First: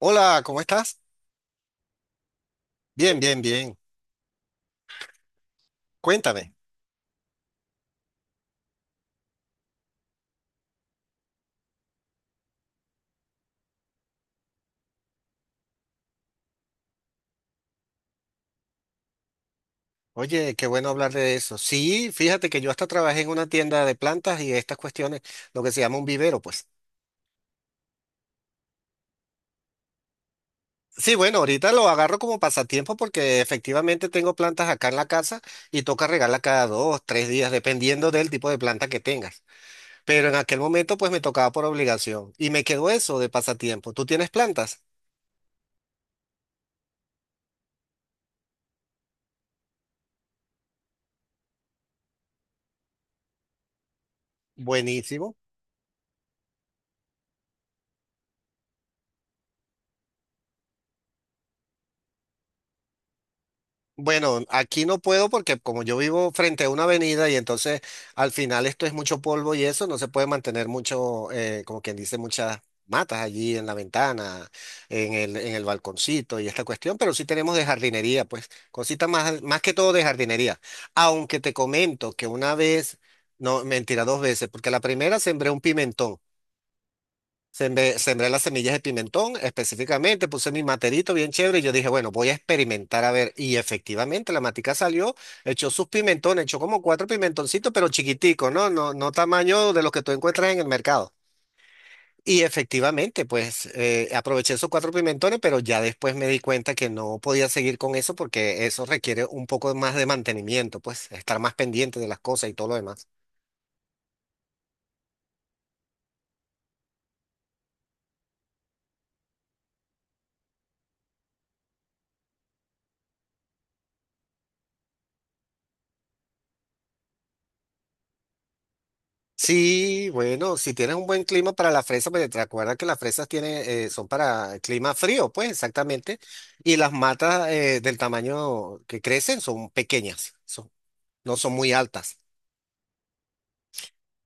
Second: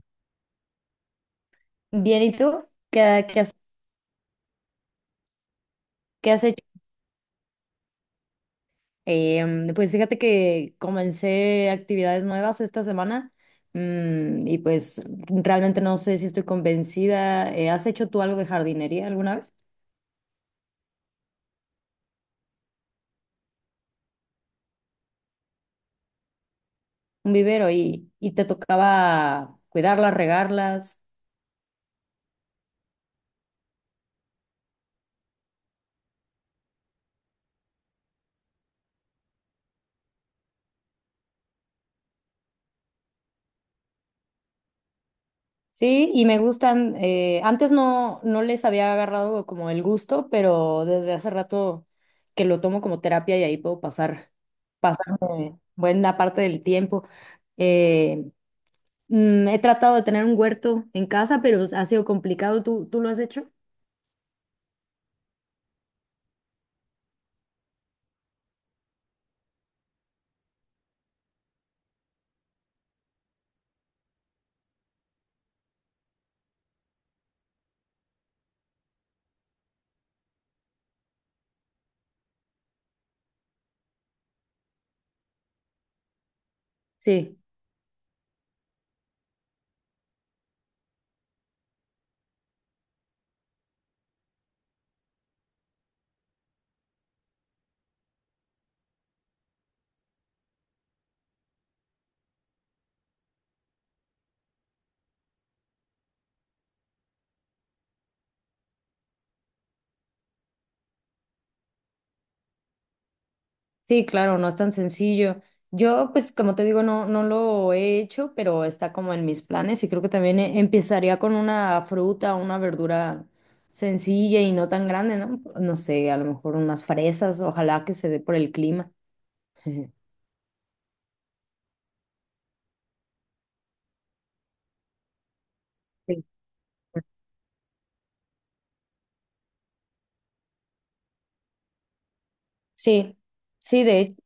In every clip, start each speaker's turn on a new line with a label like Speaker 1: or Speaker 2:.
Speaker 1: Hola, ¿cómo estás?
Speaker 2: Bien, ¿y tú?
Speaker 1: Bien,
Speaker 2: ¿Qué,
Speaker 1: bien,
Speaker 2: qué has,
Speaker 1: bien.
Speaker 2: qué has
Speaker 1: Cuéntame.
Speaker 2: hecho? Pues fíjate que comencé actividades nuevas esta semana y pues realmente no sé si estoy convencida. ¿Has hecho tú algo de jardinería alguna vez?
Speaker 1: Oye, qué bueno hablar de eso. Sí, fíjate que yo hasta trabajé en una tienda de plantas y estas cuestiones, lo que se llama un vivero, pues.
Speaker 2: Un vivero y te tocaba cuidarlas, regarlas.
Speaker 1: Sí, bueno, ahorita lo agarro como pasatiempo porque efectivamente tengo plantas acá en la casa y toca regarla cada dos, tres días, dependiendo del tipo de planta que tengas. Pero en aquel momento pues me tocaba por obligación y me quedó eso de pasatiempo. ¿Tú tienes plantas?
Speaker 2: Sí, y me gustan. Antes no les había agarrado como el gusto, pero desde hace rato que lo tomo como terapia y ahí puedo pasar,
Speaker 1: Buenísimo.
Speaker 2: pasarme buena parte del tiempo. Eh, He tratado de tener un huerto en casa, pero ha sido complicado. ¿Tú lo has hecho?
Speaker 1: Bueno, aquí no puedo porque como yo vivo frente a una avenida y entonces al final esto es mucho polvo y eso no se puede mantener mucho, como quien dice, muchas matas allí en la ventana, en el balconcito y esta cuestión, pero sí tenemos de jardinería, pues cositas más que todo de jardinería. Aunque te comento que una vez, no, mentira, dos veces, porque la primera sembré un pimentón.
Speaker 2: Sí,
Speaker 1: Sembré las semillas de pimentón específicamente, puse mi materito bien chévere y yo dije, bueno, voy a experimentar a ver. Y efectivamente la matica salió, echó sus pimentones, echó como cuatro pimentoncitos, pero chiquiticos, ¿no? No, no tamaño de los que tú encuentras en el mercado. Y efectivamente, pues aproveché esos cuatro pimentones, pero ya después me di cuenta que no podía seguir con eso porque eso requiere un poco más de mantenimiento, pues estar más pendiente de las cosas y todo lo demás.
Speaker 2: sí, claro, no es tan sencillo. Yo, pues, como te digo, no lo he hecho, pero está como en mis planes y creo que también empezaría con una fruta, una verdura sencilla y no tan grande, ¿no? No sé, a lo mejor unas fresas, ojalá que se dé por el clima.
Speaker 1: Sí, bueno, si tienes un buen clima para la fresa, porque te acuerdas que las fresas tienen, son para clima frío, pues exactamente.
Speaker 2: Sí,
Speaker 1: Y las matas del tamaño que crecen son pequeñas, son- no son muy altas.
Speaker 2: sí, sí, de hecho.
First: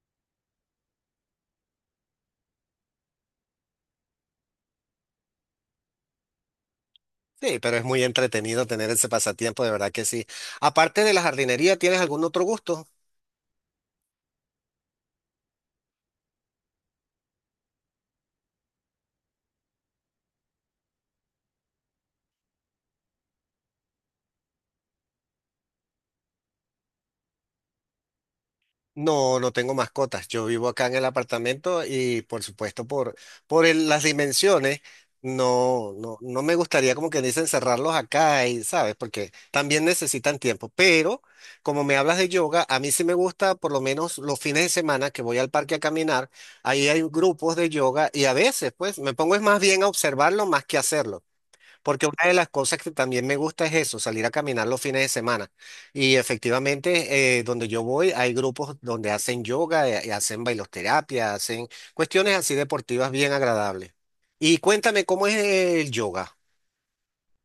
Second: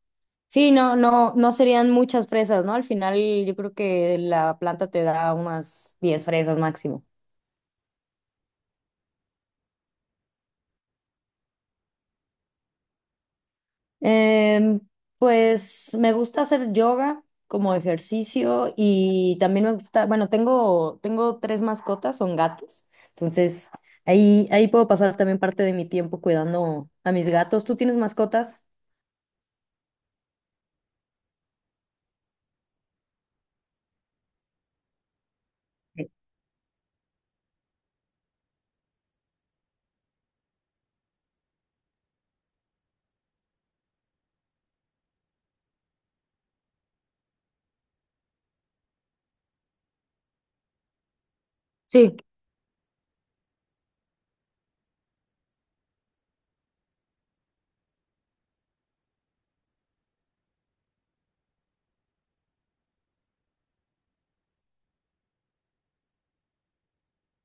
Speaker 2: Sí, no, no, no serían muchas fresas, ¿no? Al final yo creo que la planta te da unas 10 fresas máximo.
Speaker 1: Sí, pero es muy entretenido tener ese pasatiempo, de verdad que sí. Aparte de la jardinería, ¿tienes algún otro gusto?
Speaker 2: Em, pues me gusta hacer yoga como ejercicio y también me gusta, bueno, tengo tres mascotas, son gatos, entonces ahí puedo pasar también parte de mi tiempo cuidando a mis gatos. ¿Tú tienes mascotas?
Speaker 1: No, no tengo mascotas. Yo vivo acá en el apartamento y por supuesto por las dimensiones, no, no, no me gustaría como que dicen cerrarlos acá y, ¿sabes? Porque también necesitan tiempo. Pero como me hablas de yoga, a mí sí me gusta por lo menos los fines de semana que voy al parque a caminar, ahí hay grupos de yoga y a veces pues me pongo es más bien a observarlo más que hacerlo. Porque
Speaker 2: Sí.
Speaker 1: una de las cosas que también me gusta es eso, salir a caminar los fines de semana. Y efectivamente, donde yo voy, hay grupos donde hacen yoga, y hacen bailoterapia, hacen cuestiones así deportivas bien agradables. Y cuéntame, ¿cómo es el yoga?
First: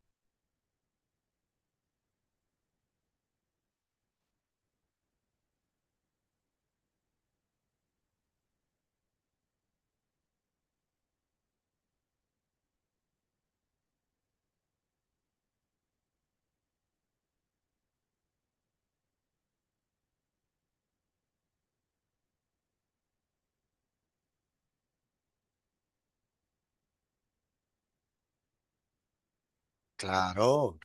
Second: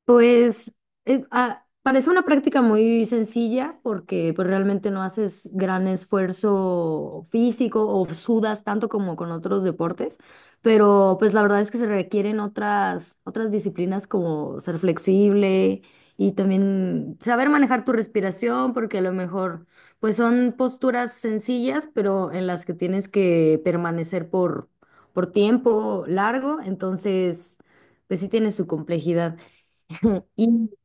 Speaker 2: Pues parece una práctica muy sencilla porque pues, realmente no haces gran esfuerzo físico o sudas tanto como con otros deportes, pero pues la verdad es que se requieren otras disciplinas como ser flexible y también saber manejar tu respiración porque a lo mejor pues son posturas sencillas, pero en las que tienes que permanecer por tiempo largo, entonces pues sí tiene su complejidad. Y,
Speaker 1: Claro.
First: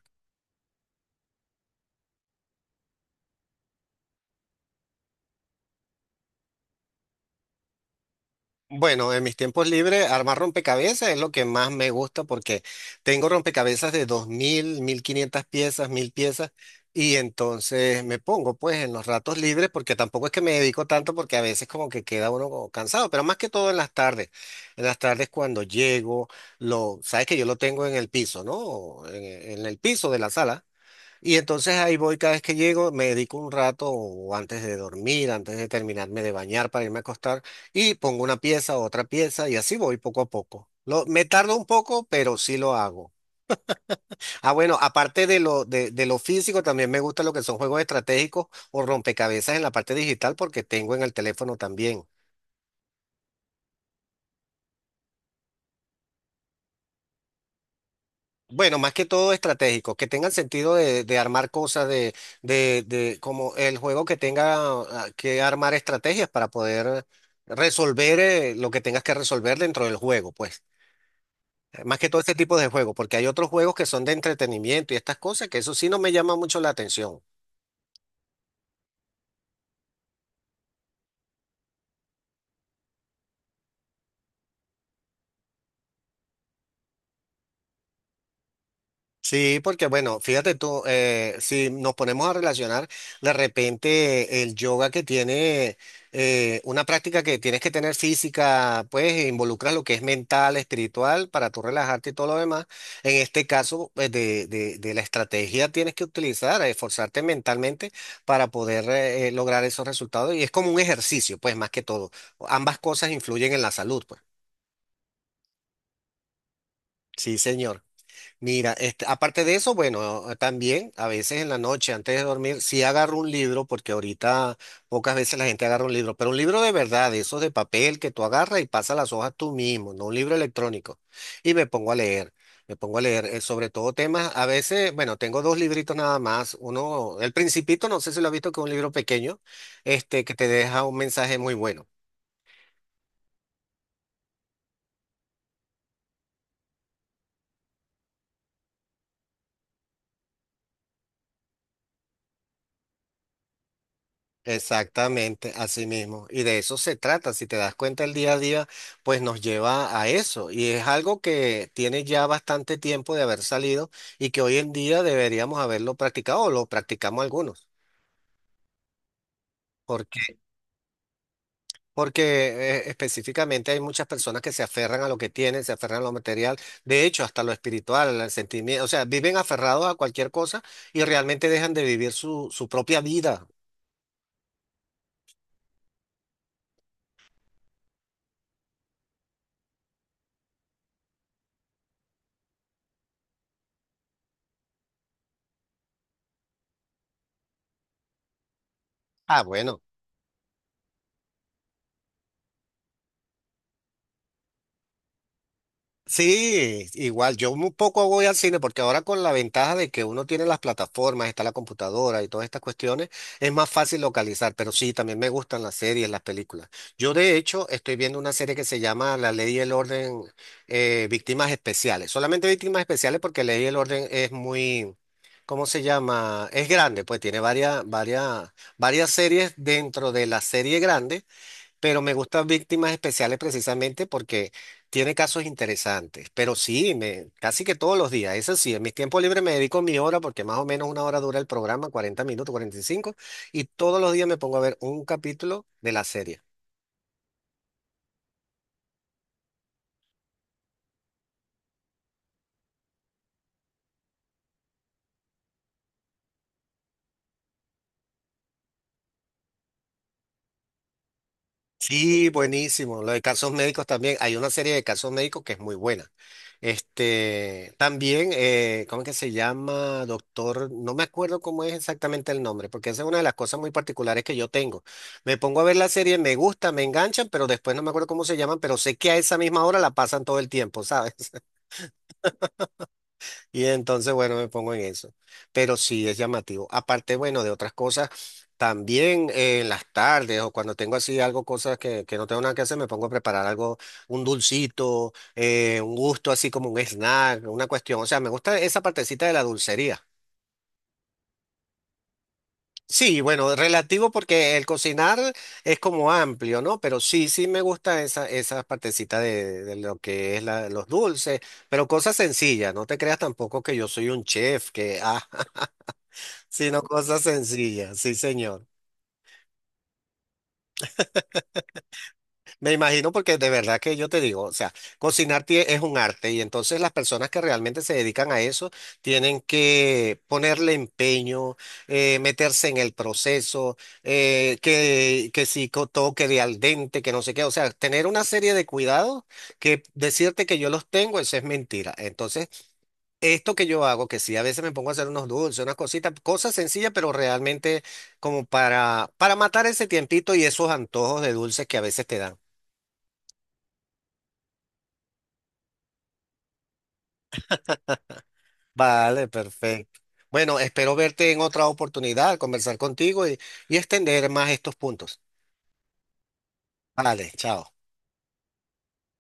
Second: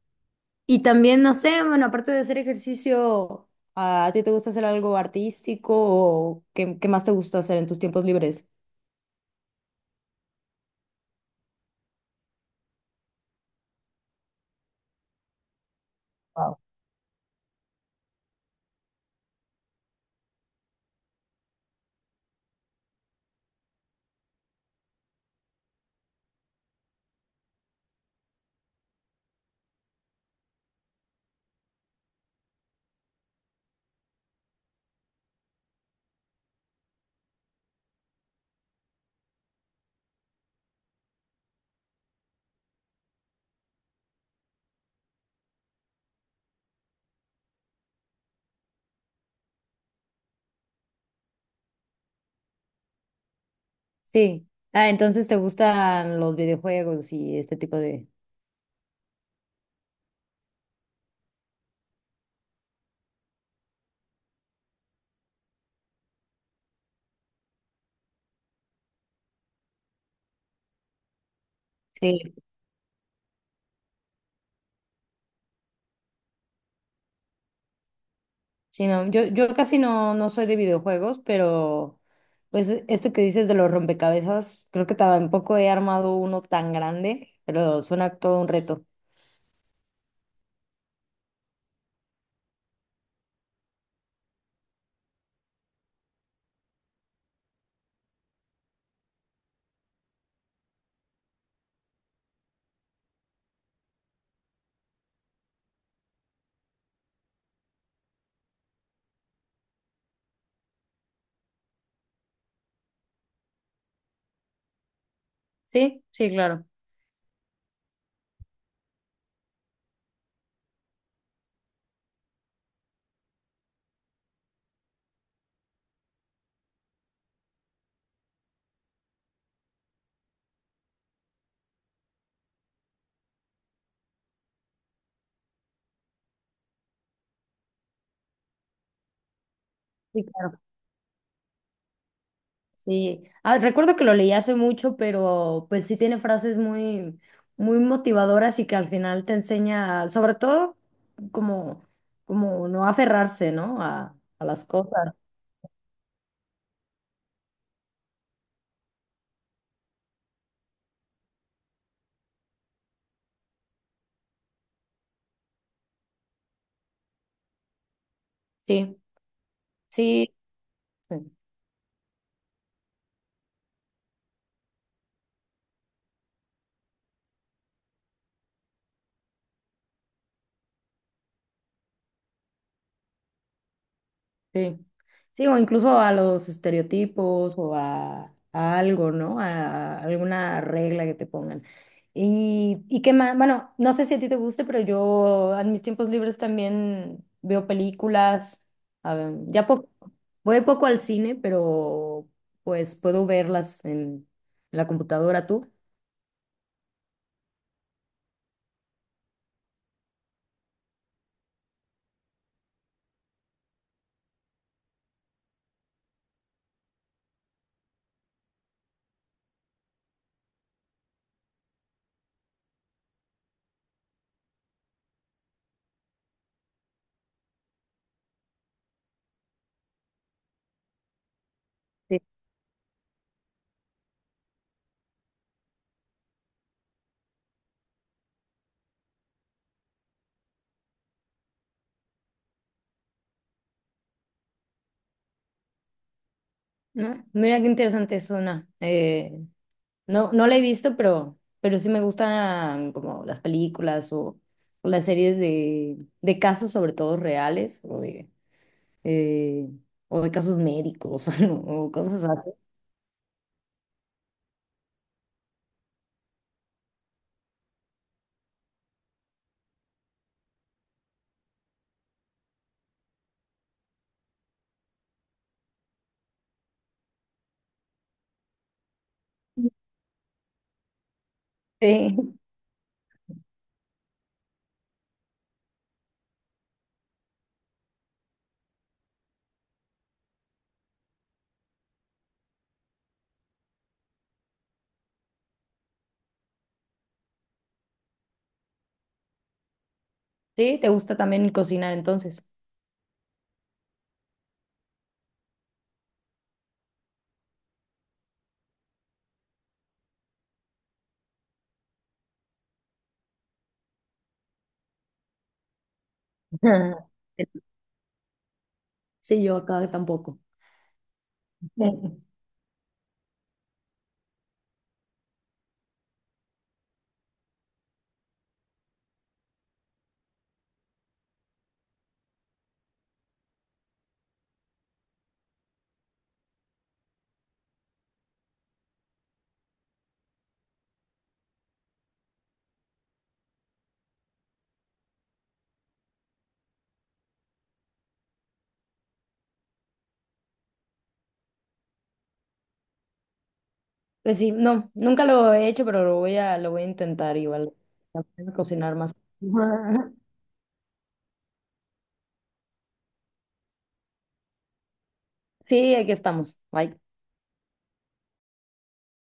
Speaker 2: y también, no sé, bueno, aparte de hacer ejercicio, ¿a ti te gusta hacer algo artístico o qué más te gusta hacer en tus tiempos libres?
Speaker 1: Bueno, en mis tiempos libres, armar rompecabezas es lo que más me gusta porque tengo rompecabezas de 2.000, 1.500 piezas, 1.000 piezas
Speaker 2: Wow.
Speaker 1: y entonces me pongo pues en los ratos libres porque tampoco es que me dedico tanto porque a veces como que queda uno como cansado, pero más que todo en las tardes. En las tardes cuando llego, sabes que yo lo tengo en el piso, ¿no? en el piso de la sala. Y entonces ahí voy cada vez que llego, me dedico un rato o antes de dormir, antes de terminarme de bañar para irme a acostar y pongo una pieza, otra pieza y así voy poco a poco. Me tardo un poco, pero sí lo hago. Ah, bueno, aparte de lo físico, también me gusta lo que son juegos estratégicos o rompecabezas en la parte digital porque tengo en el teléfono también.
Speaker 2: Sí. Ah, entonces te gustan los videojuegos y este tipo de...
Speaker 1: Bueno, más que todo estratégico, que tengan sentido de armar cosas, de como el juego que tenga que armar estrategias para poder resolver lo que tengas que resolver dentro del juego, pues. Más que todo este
Speaker 2: Sí.
Speaker 1: tipo de juegos, porque hay otros juegos que son de entretenimiento y estas cosas que eso sí no me llama mucho la atención.
Speaker 2: Sí, no, yo casi no soy de videojuegos, pero pues esto que dices de los rompecabezas, creo que tampoco he armado uno tan grande, pero suena todo un reto.
Speaker 1: Sí, porque bueno, fíjate tú, si nos ponemos a relacionar, de repente el yoga que tiene una práctica que tienes que tener física, pues involucra lo que es mental, espiritual, para tú relajarte y todo lo demás. En este caso, pues, de la estrategia tienes que utilizar, esforzarte mentalmente para poder lograr esos resultados. Y es como un ejercicio, pues más que todo. Ambas cosas influyen en la salud, pues.
Speaker 2: Sí, sí, claro.
Speaker 1: Sí, señor. Mira, este, aparte de eso, bueno, ah, también a veces en la noche, antes de dormir, sí agarro un libro, porque ahorita pocas veces la gente agarra un libro, pero un libro de verdad, de esos de papel que tú agarras y pasas las hojas tú mismo, no un libro electrónico. Y me pongo a leer, me pongo a leer sobre todo temas, a veces, bueno, tengo dos libritos nada más, uno, El Principito, no sé si lo has visto, que es un libro pequeño, este,
Speaker 2: Sí,
Speaker 1: que te
Speaker 2: claro.
Speaker 1: deja un mensaje muy bueno.
Speaker 2: Sí, ah, recuerdo que lo leí hace mucho, pero pues sí tiene frases muy, muy motivadoras y que al final te enseña, sobre todo, como, como no aferrarse, ¿no? A las cosas.
Speaker 1: Exactamente, así mismo. Y de eso se trata. Si te das cuenta, el día a día, pues nos lleva a eso. Y es algo que tiene ya bastante tiempo de haber salido y que hoy en día deberíamos haberlo practicado o lo practicamos algunos.
Speaker 2: Sí,
Speaker 1: porque
Speaker 2: sí.
Speaker 1: Porque específicamente hay muchas personas que se aferran a lo que tienen, se aferran a lo material, de hecho, hasta lo espiritual, al sentimiento, o sea, viven aferrados a cualquier cosa y realmente dejan de vivir su, propia vida.
Speaker 2: Sí. Sí, o incluso a los estereotipos o a algo, ¿no? A, alguna regla que te pongan. Y qué más, bueno, no sé si a ti te guste, pero yo en mis tiempos libres también veo películas. A ver,
Speaker 1: Ah,
Speaker 2: ya
Speaker 1: bueno.
Speaker 2: poco, voy poco al cine, pero pues puedo verlas en la computadora tú.
Speaker 1: Sí, igual, yo un poco voy al cine porque ahora con la ventaja de que uno tiene las plataformas, está la computadora y todas estas cuestiones, es más fácil localizar, pero sí, también me gustan las series, las películas. Yo de hecho estoy viendo una serie que se llama La Ley y el Orden, Víctimas Especiales. Solamente Víctimas Especiales porque Ley y el Orden es muy, ¿cómo se llama? Es grande, pues tiene varias, varias, varias series dentro de la serie grande, pero me
Speaker 2: Sí.
Speaker 1: gustan Víctimas Especiales precisamente porque tiene casos interesantes. Pero sí, casi que todos los días, eso sí, en mis tiempos libres me dedico mi hora porque más o menos una hora dura el programa, 40 minutos, 45, y todos los días me pongo a ver un capítulo de la serie.
Speaker 2: ¿No? Mira qué interesante suena. No, no la he visto, pero sí me gustan como las películas o las series de casos sobre todo reales eh, o de casos médicos o cosas
Speaker 1: Sí,
Speaker 2: así.
Speaker 1: buenísimo. Lo de casos médicos también. Hay una serie de casos médicos que es muy buena. Este, también, ¿cómo es que se llama, doctor? No me acuerdo cómo es exactamente el nombre, porque esa es una de las cosas muy particulares que yo tengo. Me pongo a ver la serie, me gusta, me enganchan, pero después no me acuerdo cómo se llaman, pero sé que a esa misma hora la pasan todo el tiempo, ¿sabes?
Speaker 2: Sí.
Speaker 1: Y entonces, bueno, me pongo en eso. Pero sí es llamativo. Aparte, bueno, de otras cosas, también en las tardes o cuando tengo así algo, cosas que no tengo nada que hacer, me pongo a preparar algo, un dulcito, un gusto así como un snack, una cuestión. O sea, me gusta esa partecita de la dulcería.
Speaker 2: Sí, ¿te gusta también cocinar entonces?
Speaker 1: Sí, bueno, relativo porque el cocinar es como amplio, ¿no? Pero sí, sí me gusta esa, partecita de lo que es los dulces, pero cosas sencillas. No te creas tampoco que yo soy un chef, que, ah. Sino cosas sencillas, sí, señor.
Speaker 2: Sí, yo acá tampoco.
Speaker 1: Me imagino porque de verdad que yo te digo, o sea, cocinar es un arte y entonces las personas que realmente se dedican a eso tienen que ponerle empeño, meterse en el proceso, que si toque de al dente, que no sé qué, o sea, tener una serie de cuidados que decirte que yo los tengo, eso es mentira. Entonces, esto que yo hago, que sí, a veces me pongo a hacer unos dulces, unas cositas, cosas sencillas, pero realmente como para, matar ese tiempito y esos antojos de dulces que a veces te dan.
Speaker 2: Pues sí, no, nunca lo he hecho, pero lo voy a intentar igual. Aprender a cocinar más.
Speaker 1: Vale, perfecto. Bueno, espero verte en otra oportunidad, conversar contigo y extender más estos puntos.
Speaker 2: Sí, aquí estamos. Bye.
Speaker 1: Vale, chao.